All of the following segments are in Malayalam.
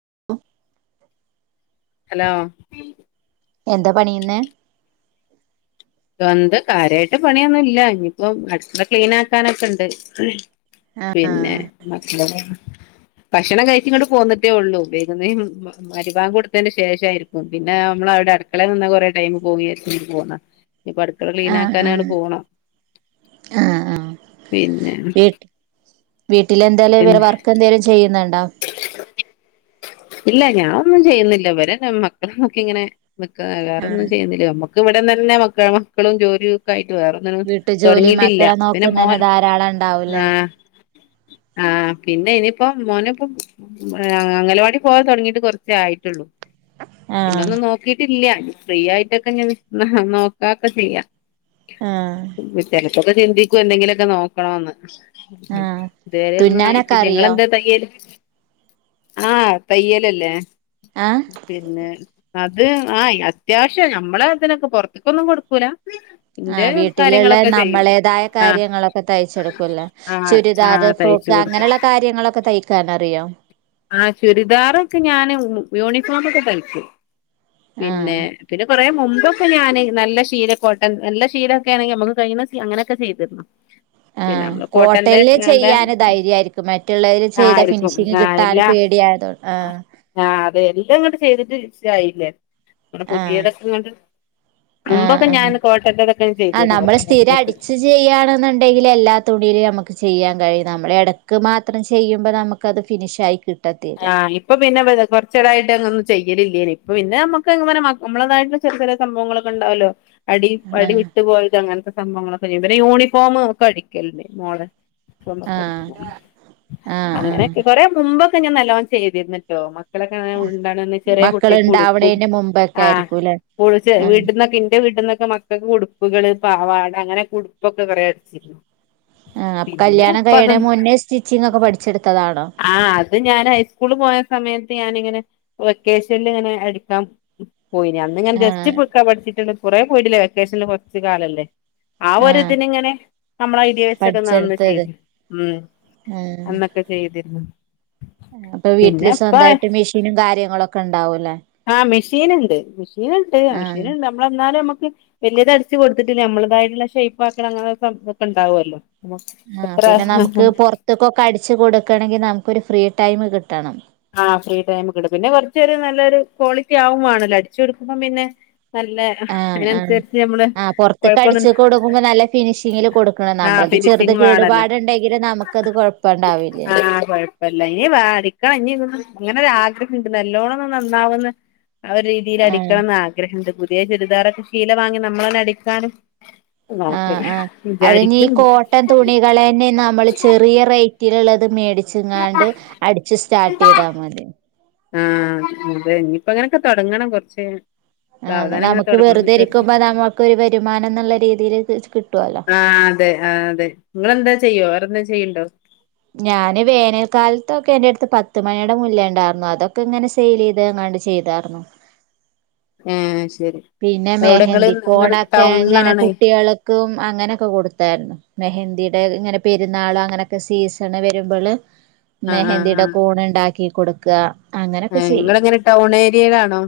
[unintelligible] ഹലോ എന്താ പണിയുന്ന് വന്ത് കാര്യായ്ട്ട് പണിയൊന്നും ല്ല ഇനിയിപ്പോ അട്കള ക്ലീൻ ആക്കാനൊക്കെ ണ്ട് ആഹ് പിന്നെ ഭക്ഷണം കയ്ച്ച്ങ്ങട്ട് പോന്നിട്ടേ ഒള്ളൂ വെയ്കുന്ന മരിബാങ് കൊടുത്തെന് ശേഷായിരിക്കും പിന്നെ നമ്മ അവടെ അടുക്കളെ നിന്നാ കൊറെ ടൈം പോകും ചാര്ച്ച് പോന്നാ ഞ് പ്പ അടുക്കള ആഹ് ക്ലീനാക്കാനാണ്ട് ആഹ് പോണം പിന്നെ വീ വീട്ടിൽ എന്താലെ വറെ വർക്ക ന്തെലും ചെയ്യുന്നുണ്ടോ ഇല്ല ഞാഒന്നും ചെയ്യുന്നില്ലവരെ മക്കളെ നോക്കിങ്ങെനെ മക്ക് വേറൊന്നും ആഹ് ചെയ്യുന്നില്ല നമ്മക്ക് ഇവിട ന്നെ ന്നെ മക്ക മക്കളും ജോലിയും ഒക്കെ ആയിട്ട് വേറൊന്നും വീട്ടു ജോലി തോട്ങ്ങിട്ടില്ല മക്കളെ പിന്നെ നോക്കുന്നന്നെ മോൻ ധാരാളം ആ ഉണ്ടാവൂലേ ആ പിന്നെ ഇനിയിപ്പോ മോന് ആ അംഗലവാടി പോവാൻ തോട്ങ്ങീട്ട് കൊറ്ച്ചേ ആയിട്ടുള്ളൂ പിന്ന ആഹ് ഒന്നും നോക്കിട്ടില്ല ഫ്രീ ആയിട്ടൊക്കെ ഞൻ നോക്ക ഒക്കെ ചെയ്യാ ആഹ് ചിന്തിക്കും എന്തെങ്കിലോക്കെ നോക്കണോന്ന് ആഹ് തെരെ ഒന്നും തുന്നാനൊക്കെ ആയിട്ടില്ല അറിയോ ഇങ്ങളെന്താ തയ്യല് ആ തയ്യലല്ലേ ആഹ് പിന്നെ അത് ആ അത്യാവശ്യം ഞമ്മളെ ത് നൊക്കെ പോറ്ത്ത്ക്കൊന്നും കൊട്ക്കൂല [unintelligible] ആ വീട്ടിലുള്ള നമ്മളേതായ ആഹ് കാര്യങ്ങളൊക്കെ തയ്ച്ചെടുക്കൂല്ലേ ആഹ് ചുരിദാറ് ആഹ് തയ്ച്ചു ഫ്രോക്ക് കൊടുക്കും അങ്ങനെള്ള കാര്യങ്ങളൊക്കെ തയ്ക്കാനറിയോ ആ ചുരിദാറൊക്കെ ഞാന് യൂണിഫോമോ ക്കെ തയ്ക്കു ആഹ് പിന്നെ പിന്നെ കൊറേ മുമ്പൊക്കെ ഞാന് നല്ല ശീലക്കോട്ടൻ നല്ല ശീലോക്കെ ആണെങ്കി നമ്മളും കയ്യ്ണേ അങ്ങനെയൊക്കെ ചെയ്തിരുന്നു പിന്നെ ആഹ് നമ്മള് കോട്ടന്റെ കോട്ടനില് ലിനന്റെ ചെയ്യാന് ധൈര്യായിരിക്കും മറ്റുള്ളതില് ചെയ്ത ആയിരിക്കും ഫിനിഷിങ് ആ കിട്ടാന് അ പേടിയായതോ ആഹ് ആ അതെ എന്ത് ങേട്ട് ചെയ്തിട്ട് [unintelligible] [unintelligible] പുതിയ ഡ്രസ്സ്‌ [unintelligible] ആ ആ അ ചെയ്തിരുന്നു നമ്മള് കുറച്ച് സ്ഥിര മുമ്പൊക്കെ അടിച് ചെയ്യാണെന്നുണ്ടെങ്കിൽ എല്ലാ തുണിയിലും നമ ചെയ്യാൻ കഴിയും നമ്മൾ എടക്ക് മാത്രം ചെയ്യുമ്പോ നമുക്കത് ഫിനിഷായിയ കി ആ ഇപ്പൊ പിന്നെ കൊറ്ച്ചടായിട്ട് നമ്മള് ചെയ്യലില്ലേനി പിന്നെ നമ്മുക്ക് ഇങ്ങനെ മ നമ്മളെതായിട്ടുള്ള ചെറിയ ചെറിയ സംഭവങ്ങളൊക്കെ ണ്ടാവോല്ലോ അടി വടി ആഹ് വിട്ടു പോയത് അങ്ങനത്തെ സംഭവങ്ങളൊക്കെ ചെയ്യും പിന്നെ യൂണിഫോമ് ഒക്കെ അടിക്കല്ണ്ട് മോളെ യൂണിഫോം ഒക്കെ ആഹ് അടിക്കും ആഹ് ആഹ് അങ്ങനക്കെ കൊറെ മുമ്പൊക്കെ ഞാൻ നല്ലോണം ചെയ്തിര്ന്നിട്ടോ മ മക്കളൊക്കെ ഉണ്ടാവണമുന്നെ ചെറിയെ കുട്ടിക്ക് ഉട്പ്പും മക്കള്ണ്ടാവണേന്റെ മുമ്പൊക്കെ ആ ആയിരിക്കൂല്ലേ [unintelligible] ആഹ് വീട്ട്ന്നൊക്കെ ഇന്റെ വീട്ടിന്നൊക്കെ മക്കൾക്ക് ഉട്പ്പുകള് പാവാട അങ്ങനെ കുടുപ്പൊക്കെ കൊറ അടിച്ചിന്നു ആ കല്യാണം കഴിയണ മുന്നേ സ്റ്റിച്ചിങ് ഒക്കെ പഠിച്ചെട്ത്തതാണോ ഹൈസ്കൂള് പോയ സമയത്ത് ഞാനിങ്ങനെ വെക്കേഷനിൽ ങ്ങനെ അടിക്കാം പോയി ഞാൻ അന്ന് ആഹ് ജസ്റ്റ്പൊട്ക്കാ പഠിച്ചിട്ടുണ്ട് കുറെേ പോയിട്ടില്ല വെക്കേഷനില് കൊറ്ച്ച് കാലല്ലേ ആ ഒര് ആഹ് ഇതിന് ങ്ങനെ നമ്മളെ ഐഡിയാ വെച്ചൊക്കെ നമ്മൾ പഠിച്ചെടുത്തത് ചെയ്തു ഉം ആഹ് അന്നൊക്കെ ചെയ്തിര്ന്നു അപ്പൊ വീട്ടില് സ്വന്തമായിട്ട് മെഷീനും കാര്യങ്ങളുമൊക്കെ ഉണ്ട് ആ മെഷീൻണ്ട് മെഷീൻണ്ട് ആഹ് മെഷീൻണ്ട് നമ്മളന്നാലും നമ്മക്ക് വലിയത് അടച്ച് കൊടുത്തിട്ടില്ല നമ്മളതായിട്ടുള്ള ഷേയ്‌പ്പ് ആക്കണം അങ്ങന ഒക്കെണ്ടാവുമല്ലോ ആ പിന്നെ നമുക്ക് പുറത്തേക്കൊക്കെ അടിച്ചു കൊടുക്കണമെങ്കിൽ നമുക്കൊരു ഫ്രീ ടൈം കിട്ടണം ആ ഫ്രീ ടൈം കിട്ടും പിന്നെ കുറച്ചൊ ഒരു നല്ലൊരു ക്വാളിറ്റി ആവും വേണല്ലോ അടിച്ചു കൊടുക്കുമ്പം പിന്നെ നല്ല ആഹ് ആഹ് അതിനനുസരിച്ച് നമ്മള് ആഹ് പൊറത്ത്ക്ക് കൊഴപ്പൊന്ന അടിച്ച് കൊടുക്കുമ്പോ നല്ല ഫിനിഷിങ്ങില് കൊടുക്കണം ആ നമ്മളത് ചെറുത് ഫിനിഷിങ് വേണല്ലോ കേടുപാടുണ്ടെങ്കില് നമുക്കത് കൊഴപ്പണ്ടാവില്ലല്ലോ ആ കുഴപ്പില്ല ഇനി വേടിക്കണം ഇനി ഇതൊന്ന് അങ്ങനെ ഒരാഗ്രഹോണ്ട് നല്ലോണ്ണം നന്നാവന്ന് ആ ഒരു രീതിയിൽ ആഹ് അടിക്കണം എന്ന് ആഗ്രഹമുണ്ട് പുതിയ ചുരിദാർ ഒക്കെ ശീല വാങ്ങി നമ്മളന്നെ അടിക്കാണ് ആ ആ അതിനി ഈ കോട്ടൻ തുണികളന്നെ നമ്മള് ചെറിയ റേറ്റിലുള്ളത് അത് മേടിച്ച്ങ്ങാണ്ട് അടിച്ച് സ്റ്റാർട്ട് ചെയ്താൽ മതി ആ അതെ ഇനിയിപ്പ അങ്ങനെയൊക്കെ തൊടങ്ങണം കൊറച്ച് കഴിഞ്ഞ് ആ നമുക്ക് വെറുതെ ഇരിക്കുമ്പോ നമുക്ക് ഒരു വരുമാനം എന്നുള്ള രീതിയിൽ കി ആ അതെ ആ അതെ നിങ്ങളെന്തേ ചെയ്യോ വേറെന്താ ചെയ്യണ്ടോ ഞാന് വേനൽക്കാലത്തൊക്കെ എന്റെ അടുത്ത് പത്ത് മണിയുടെ മുല്ലണ്ടാർന്നു അതൊക്കെ ഇങ്ങനെ സെയിൽ ചെയ്ത് ചെയ്താർന്നു ആ ശരി പിന്നെ എവിടെ ഇങ്ങള് മെഹന്തി ഇങ്ങള് കോടൊക്കെ ഇങ്ങനെ ടൗണിലാണ് കുട്ടികൾക്കും അങ്ങനൊക്കെ കൊടുത്തായിരുന്നു മെഹന്ദിയുടെ ഇങ്ങനെ പെരുന്നാള് അങ്ങനൊക്കെ സീസണ് വരുമ്പോൾ ആഹ് ആഹ് മെഹന്തിയുടെ ആഹ് കോൺ ഇണ്ടാക്കി കൊടുക്കുക അങ്ങനൊക്കെ ഏഹ് ചെയ്യും ഇങ്ങളെങ്ങനെ ടൗൺ ഏരിയേലാണോ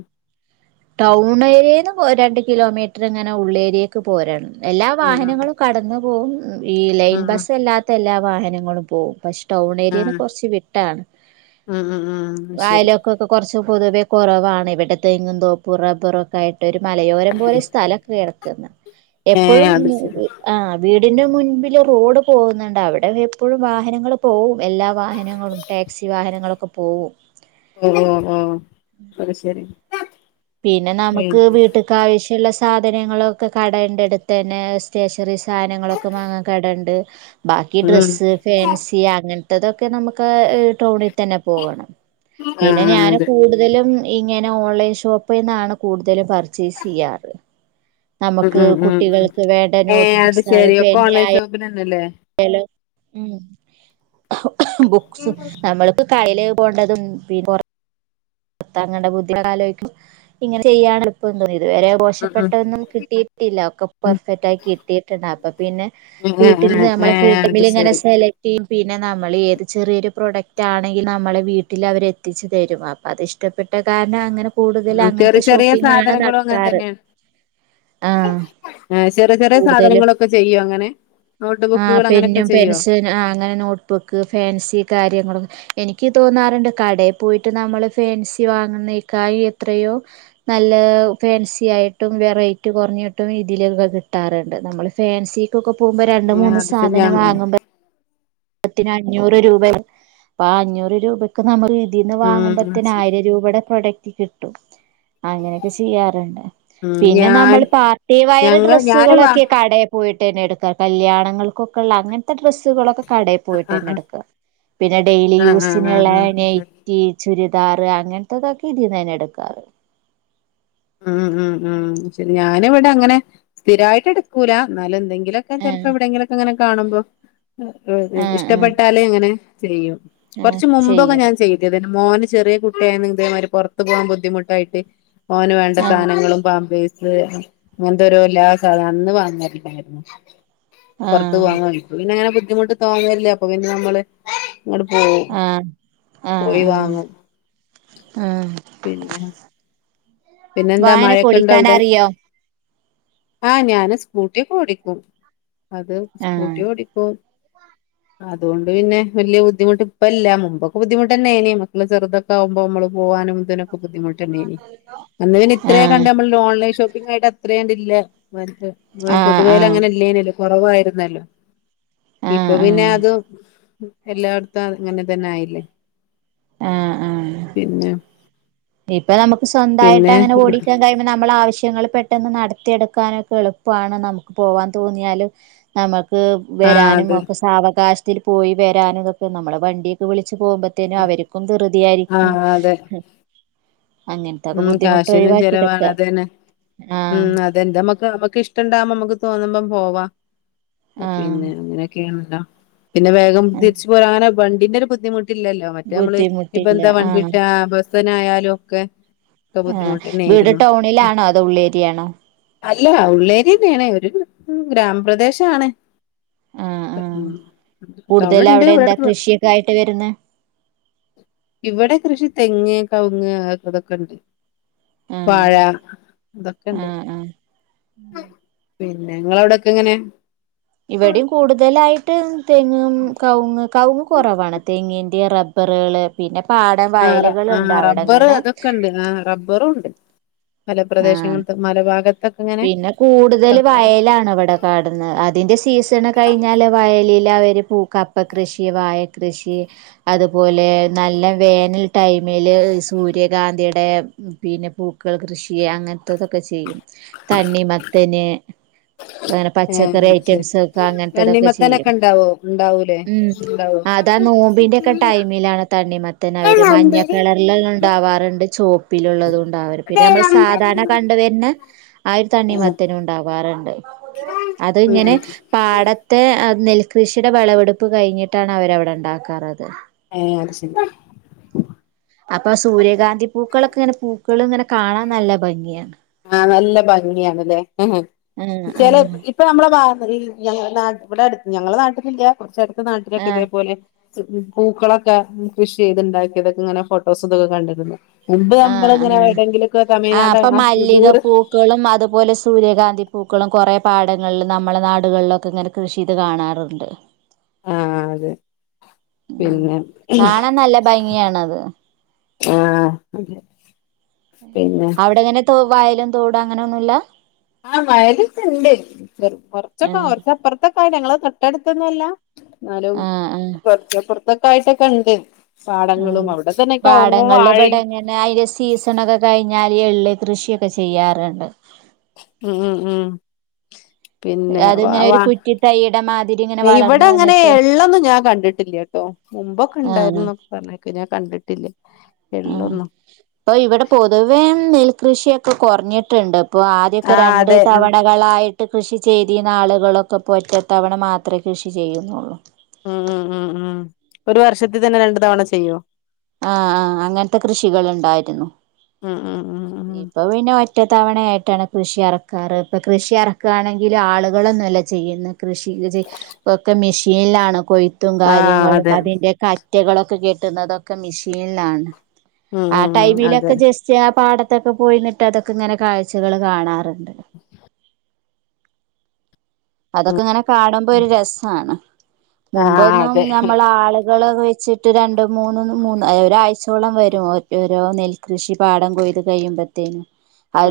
ടൗൺ ഏരിയേന്ന് പോ രണ്ട കിലോമീറ്റർ ഇങ്ങനെ ഉള്ളേരിയേക്ക് പോരാണ് എല്ലാ ഉം വാഹനങ്ങളും ഉം കടന്നു പോകും ഈ ലൈൻ ഉം ഉം ബസ്സ് അല്ലാത്ത എല്ലാ വാഹനങ്ങളും പോവും പക്ഷെ ടൗൺ ഏരിയന്ന് ആഹ് കൊറച്ച് വിട്ടാണ് ഉം ഉം ഉം അത് ശരി വയലൊക്ക ഒക്കെ കൊറച്ച് പൊതുവെ കുറവാണ് ഇവിടെ തെങ്ങുംന്തോപ്പ് റബ്ബറൊക്കെയായിട്ട് ഒരു മലയോരം പോലെ സ്ഥലം കെടക്കും ഏഹ് എപ്പോഴും അത് ശരി ആ വീട് വീടിന്റെ മുൻപില് റോഡ് പോകുന്നുണ്ട് അവിടെ എപ്പോഴും വാഹനങ്ങൾ പോവും എല്ലാ വാഹനങ്ങളും ടാക്സി വാഹനങ്ങളൊക്കെ പോവും ഓ ഓ അത് ശരി പിന്നെ നമുക്ക് വീട്ടക്ക് ആവശ്യള്ള സാ സാധനങ്ങളൊക്കെ കടണ്ട് അടുത്ത് തന്നെ സ്റ്റേഷനറി സാധനങ്ങളൊക്കെ വാങ്ങാൻ കടയുണ്ട് ബാക്കി ഉം ഡ്രസ്സ് ഫാൻസി അങ്ങനത്തെതൊക്കെ നമുക്ക് ടൗണിൽ തന്നെ പോകണം പിന്നെ ആഹ് ഞാന് അതെ കൂടുതലും ഇങ്ങനെ ഓൺലൈൻ ഷോപ്പി പ്പീന്നാണ് കൂടുതലും പർച്ചേസ് ചെയ്യാറ് ഉം നമുക്ക് ഉം ഉം ഉം കുട്ടികൾക്ക് വേണ്ട ഏഹ് അത് നോട്ട്ബുക്സ് ശരി ഒക്കെ പേനയ ഓൺലൈൻ ഷോപ്പിനെന്നെല്ലേ ആയാലും ഉം ബുക്സ് നമ്മൾക്ക് കായല് പോണ്ടതും പിറ താങ്കളുടെ ബുദ്ധി ഇങ്ങനെ ചെയ്യാണ് എപ്പം തോന്നിയത് അത് വരെ ഉം മോഷപ്പെട്ടൊന്നും കിട്ടിയിട്ടില്ല ഒക്കെ പെർഫെക്റ്റ് ആയി കിട്ടിയിട്ടുണ്ട് അപ്പൊ പിന്നെ ഉം വി ഉം ട്ടിൽ ഏ ഏ നമ്മെ ഫ്രീ ഏ അത് ടൈമില് ഇങ്ങനെ ശരി സെലക്ട് ചെയ്യും പിന്നെ നമ്മൾ ഏത് ചെറിയൊരു പ്രോഡക്റ്റ് ആണെങ്കിൽ നമ്മളെ വീട്ടിൽ അവർ എത്തിച്ച് തരും അത് ഇഷ്ടപ്പെട്ടകാരണം അങ്ങനെ കൂടുതൽ ചെറിയ അങ്ങനത്തെ ചെറിയ ഷോപ്പിംഗ് ആണ് സാധനങ്ങളും അങ്ങനെ നടത്താറ് തന്നെയാണ് ആഹ് ആ ഏ ചെറിയ ചെറിയ കൂടുതലും സാധനങ്ങളൊക്കെ ചെയ്യും അങ്ങനെ നോട്ട് ആ ബുക്കുകൾ അങ്ങനെയൊക്കെ പിന്നും ചെയ്യോ പെൻസി അങ്ങനെ നോട്ട്ബുക്ക് ഫാൻസി കാര്യങ്ങളൊക്ക എനിക്ക് തോന്നാറുണ്ട് കടയിൽ പോയിട്ട് നമ്മൾ ഫാൻസി വാങ്ങുന്നേക്കാ എത്രയോ നല്ല ഫാൻസി ആയിട്ടും വെറൈറ്റി കുറഞ്ഞ ട്ടും രീതിയിലൊക്കെ കിട്ടാറുണ്ട് നമ്മള് ഫാൻസക്ക് ഒക്കെ പോകുമ്പോ രണ്ട് ഏഹ് മൂന്ന് അത് ശരി സാധനം ഞാൻ വാങ്ങുമ്പോ പത്തിന് അഞ്ഞൂറ് രൂപ അപ്പൊ ആ അഞ്ഞൂറ് രൂപക്ക് നമുക്ക് ഇതിന്ന് ഉം വാങ്ങുമ്പോത്തിന് ശരി ആയിരം രൂപയുടെ പ്രൊഡക്റ്റ് കിട്ടും അങ്ങനെയൊക്കെ ചെയ്യാറുണ്ട് ഉം പിന്നെ ഞാൻ നമ്മൾ പാർട്ടി വെയർ ഞങ്ങൾ ഞാന് വാ ഡ്രസ്സുകളൊക്കെ കടയിൽ പോയിട്ട് തന്നെ എടുക്കാറ് കല്യാണങ്ങൾക്കൊക്കെയുള്ള അങ്ങനത്തെ ഡ്രെസ്സുകളൊക്കെ കടയിൽ ആഹ് പോയിട്ട് തന്നെ ആഹ് എടുക്കുക. പിന്നെ ഡെയിലി ആഹ് ആഹ് യൂസിനുള്ള ആഹ് ആഹ് ശരി നൈറ്റി ചുരിദാർ റ് അങ്ങനത്തതൊക്കെ ഇതിന്ന എടുക്കാറ് ഉം ഉം ഉം ശരി ഞാനിവിടെ അങ്ങനെ സ്ഥിരായിട്ട് എടുക്കൂല എന്നാലും എന്തെങ്കിലും എന്തേലൊക്കെ ആഹ് ചെലപ്പോ എവിടെങ്കിലൊക്കെ ഇങ്ങനെ കാണുമ്പോ ആഹ് ആഹ് ഇഷ്ടപ്പെട്ടാലേ അങ്ങനെ ചെയ്യും ആഹ് കുറച്ച മുമ്പൊക്കെ ചെയ്യും ഞാൻ ചെയ്തതിനു മോന് ചെറിയ കുട്ടിയായിരുന്നു ഇതേമാതിരി പുറത്തു പോകാൻ ബുദ്ധിമുട്ടായിട്ട് ഓന് വേണ്ട ആഹ് സാധനങ്ങളും പാമ്പേഴ്സ് അങ്ങനത്തെ ഒരു എല്ലാ സാധനം അന്ന് വരില്ലായിരുന്നു പുറത്ത് ആഹ് പോവാൻ പിന്നെ അങ്ങനെ ബുദ്ധിമുട്ട് തോന്നാറില്ലേ അപ്പൊ പിന്നെ നമ്മള് അങ്ങോട്ട പോവും ആഹ് ആഹ് പോയി ആഹ് വാങ്ങും ആഹ് പിന്നെ പിന്നെന്താ വായന മഴയൊക്കെ ഇണ്ടോ കുടിക്കാൻ അവിടെ? അറിയോ ആ ഞാന് സ്കൂട്ടി ഓക്കെ ഓടിക്കും അത് സ്കൂട്ടി ഓടിക്കും ഉ [inaudible] അതുകൊണ്ട് പിന്നെ വല ബദ്ധിമുട്ട് ഇപ്പ ഇല്ല മുമ്പോക്കെ ബുദ്ധിമുട്ട് തന്നെ ആയിന് മക്കൾ ചെറുതൊക്കെ ആക്പോ നമ്മ പോകാനും ഇതിനും ബുദ്ധിമുട്ടണ്ടേ ഇനി അന്ന് പിന്നെ ഇത്രയ കണ്ട ആഹ് നമ്മള ഓൺലൈൻഷോപ്പി ആയിട്ട് അത്രേണ്ട ഇ അനക്ക് ആഹ് പൊതുവേ ആഹ് അങ്ങനെ ഇല്ലേനല്ലോ കുറവായിരുന്നല്ലോ ആഹ് ഇപ്പൊ പിന്നെ ആഹ് അതും എല്ലായിടത്തും ഇങ്ങനെ തന്നെ ആയില്ലേ ആ ആ പിന്നെ ഇപ്പൊ നമു സ്വന്തമായിട്ട് പിന്നെ അങ്ങനെ ഓടിക്കാൻ കഴിയുമ്പോ നമ്മൾ ആവശ്യ ആവശ്യങ്ങൾ പെട്ടെന്ന് നടത്തിയെടുക്കാനൊക്കെ എളുപ്പമാണ് നമുക്ക് പോവാൻ തോന്നിയാല് നമുക്ക് ആഹ് വരാനും അതെ ഒക്കെ സാവകാശത്തിൽ പോയി വരാനും ഇതൊക്കെ നമ്മെ വണ്ടിയൊക്കെ വിള ച്ചു പോകുമ്പോത്തേനും അവർക്കും ദിറുതിയായിരിക്കും ആഹ് അതെ ഉം കാശിനും ഒഴിവാക്കിയെടുക്ക ചെലവാണ് അത തന്നെ ആഹ് ഉം അതെന്താ നമ്മക്ക് നമ്മുക്ക് ഇഷ്ട ഇണ്ടാമ്പ നമ്മുക്ക് തോന്നുമ്പം പോവാ ആഹ് പിന്നെ അങ്ങനെയൊക്കെയാണല്ലോ പിന്നെ വേഗം തിരിച്ചു പോലും അങ്ങനെ വണ്ടിന്റെ ഒരു ബുദ്ധിമുട്ടില്ലല്ലോ മറ്റേ നമ്മള് ഇപ്പ ബുദ്ധിമുട്ടില്ല എന്താ വണ്ടിട്ട് ആഹ് കിട്ട്വോ ബസ്സിനായാലും ഒക്കെ ഒക്കെ ആ ബുദ്ധിമുട്ട് വീട് തന്നെയായിരുന്നു ടൗണിലാണോ അതോ ഉള്ളേരിയയാണോ അല്ല ഉള്ളേരിയ തന്നെയാണ് ഒരു ഗ്രാമപ്രദേശം ആണ് ആഹ് ഉ ആഹ് തവിഴ കൂടുതൽ ഇണ്ട് അവിടെ ഇവിടെ എന്താ അടുത്ത് പോ [unintelligible] [inaudible] കൃഷിയൊക്കെ ആയിട്ട് വരുന്നെ ഇവിടെ കൃഷി തെങ്ങ് കവുങ്ങ് ഇതൊക്കെുണ്ട് ആഹ് വാഴ അതൊക്കെ ഇണ്ട്. ആഹ് ആഹ് പിന്നെ ങ്ങളവിടെക്കെ എങ്ങനെ ഇവിടെയും കൂടുതലായിട്ട് തെങ് കവുങ്ങ് കവുങ്ങ് കുറവാണ് തേങ്ൻ്റെ റബ്ബറുകൾ പിന്നെ പാടം ആ ആ വയലുകളൾണ്ട് റബ്ബർ അവിടെങ്ങനെ അതൊക്കെ മല ആഹ് പ്രദേശങ്ങൾ മല ഭാഗത്തൊക്കെങ്ങനെ പിന്നെ കൂടുതൽ വയലാണ് ഇവിടെ കടന്ന് അതിന്റെ സീസൺ കഴിഞ്ഞാല് വയല് കൃഷി വാഴ കൃഷി അതുപോലെ നല്ല വേനൽ ടൈം മേൽ സൂര്യകാന്തിയുടെ പിന്നെ പൂക്കൾ കൃഷി അങ്ങനത്തൊക്കെ ചെയ്യും തണ്ണിമത്തൻ അങ്ങനെ ഏ പച്ചക്കറി അത് ശരി ഐറ്റംസ് ഒക്കെ അങ്ങനത്തതൊക്കെ ചെയ്യും തണ്ണിമത്തനൊക്കെ ഉണ്ടാവോ ഉണ്ടാവൂലേ ഉ ഉണ്ടാവോ അതാ നോമ്പിന്റെറെ ഒക്കെ ടൈമിലാണ് തണ്ണിമത്തൻ അവര് ആഹ് മഞ്ഞ കളറൽ ഉണ്ടാവാറുണ്ട് ചോപ്പിൽ ള്ളതും ഉണ്ടാവാരുണ്ട് പിന്നെ നമ്മള് സാധാരണ കണ്ട വരുന്ന ആ ഒരു ഉം തണ്ണിമത്തനും ഉണ്ടാവാറുണ്ട് അത് ഇങ്ങനെ പാടത്തെ നെൽ കൃഷിയുടെ വിളവെടുപ്പ് കഴിഞ്ഞിട്ടാണ് അവരവിടെ ഉണ്ടാക്കാണത് ഏ ചിന്ത [inaudible] അപ്പ സൂര്യകാന്തി പൂക്കളൊക്ക ങ്ങനെ പൂക്കള് ങ്ങനെ കാണാൻ നല്ല ഭംഗിയാ. ആഹ്, നല്ല ഭംഗിയാണല്ലേ. ഹെ, ഹെ, ആഹ് ചെ ല ആഹ് ഇപ്പ നമ്മളെ വാ [unintelligible] ന്നാ ഇവിടടുത്ത് ഞങ്ങളെ നാട്ടിലില്ല. കുറച്ച് അടുത്തനാട്ടിലൊക്കെ ഇതേപോലെ. പൂക്കളൊക്ക കൃഷി ചെയ്ത്ണ്ടാക്കിയതൊക്ക ങ്ങന ഫോട്ടോസ് തൊക്കെ കണ്ടക്ക്ണ്. മുമ്പ് ആഹ് ആഹ് നമ്മളിങ്ങനെ ആഹ് വിടെങ്കിലൊക്ക ആ തമിഴ്നാട്, ഇപ്പൊ ആഹ്. മല്ലിക പൂക്കളും അതുപോലെ സ് സൂര്യകാന്തി പൂക്കളും കൊറെ പാടങ്ങളിലും നമ്മളെ നാടുകളിലൊക്കെ ഇങ്ങനെ കൃഷി ത് കാണാറുണ്ട്. ആഹ് അതെ. ഉം പിന്നെ. കാണാൻ നല്ല [unintelligible] ഭംഗിയാണത് ആഹ്. പിന്നെ അവിടങ്ങനെ, തോ വയലും തോടും അങ്ങനൊന്നുല്ല. ആഹ്, വയല്ക്ക ണ്ട്. കൊർച്ചൊക്ക ആഹ് കൊർച്ചപ്പുറത്തൊക്കയിട്, ഞങ്ങള തൊട്ടടുത്തൊന്നും അല്ല. ന്നാലും, ആഹ് കൊർച്ചപ്പുർത്തൊക് യിട്ടൊക്ക ണ്ട്. ആഹ്, പാടങ്ങള് ള് ഇവിടെ വാഴയും ങ്ങനെ അയിര് സീസണൊക്ക കഴിഞ്ഞാല് എള്ള് കൃഷി ഒ. ക്ക ചെയ്യാറ്ണ്ട്. ഉം ഉം ഉം പിന്നെ അത് വ ങ്ങനെ ഒരു വാ കുറ്റി തൈയുടെ മാതിരിങ്ങനെ. ഇവിടെ അങ്ങനെ എള്ളൊന്നും ഞാൻ കണ്ടിട്ടില്യ ട്ടോ. മുമ്പൊക്കെ ആഹ് ണ്ടായിരുന്നു. ന്നൊക്ക പറഞ്ഞേക്ക്‌, ഞാൻ കണ്ടിട്ട് ആഹ്, ഇപ്പൊ ഇവിടെ പൊതുവേ നെൽകൃഷിയൊക്ക കൊർഞ്ഞിട്ണ്ട്. പ്പൊ, ആദ്യക്ക ആഹ് രണ്ട് അതെ ഉം തവണകളായിട്ട് കൃഷി. ചേതീന്നാളുകളൊക്ക പ്പ ഒറ്റത്തവണ മാത്രേ കൃഷി ചെയ്യുന്നുള്ളൂ. ഉം ഉം ഉം ഉം ഒരു വർഷത്തി തന്നെ രണ്ടു തവണ ചെയ്യോ. ആഹ്, ആഹ്, അങ്ങൻത കൃഷികളുണ്ടായിരുന്നു. ഉം ഉം ഉം ഉം ഇപ്പൊ പിന്ന. ഒറ്റ തവണയായിട്ടാണ് കൃഷി ഇറക്കാറ്. പ്പ കൃഷി ഇറക്കണെങ്കില് ആളുകളൊന്നുല്ല ചെയ്യുന്നത്. കൃഷി ഇജ് ഒക്കെ മെഷീനിലാണ്. കൊയ്ത്തും, ആഹ് കാര്യങ്ങളും, അതെ അതിന്റെ കൈ. റ്റകളൊക്ക കെട്ടുന്നതൊക്ക മിഷീൻ ലാണ്. ഉം ആ ഉം ഉം ടൈമിലൊക്ക അതെ ജസ്റ്റ് ആ പാട ത്തൊക്ക പോയിന്നിട്ട് അതൊക്ക ങ്ങനെ കാഴ്ചകള് കാണാറ്. അതൊക്ക ങ്ങനെ കാണുമ്പോ, ഒരു രസാണ്. ആഹ് മുമ്പൊന്നും അതെ നമ്മള ആള്. കളൊകെ വെച്ചിട്ട് രണ്ടും മൂന്നും മൂന്ന് ഒരാഴ്ചഓളം വരും ഒര് ഒരോ നെൽകൃഷി പാടംകൊയ്. ഇത് കയ്യുംമ്പത്തേന്.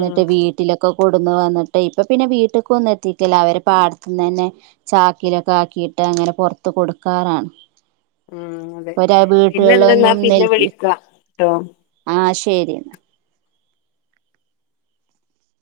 ഉം വീട്ടിലൊക്ക കൊടുന്ന് വന്ന്ട്ട് ഇപ്പപ്പിന്നെ വീട്ട്ക്കൊന്നെത്തിക്കല്ല അവര് പാടത്ത്ന്നെന്നെ ചാക്കിലൊക്കാക്കീട്ട് അങ്ങന പൊറത്ത് കൊടുക്കാറാണ്. ഉം അതെ ഒരേ വീട്ട് പിന്നെ എന്തെന്നാ [unintelligible] പിന്നെ നിൽക്ക് വിളിക്കാട്ടോ ആഷ് എരി എന്നാ.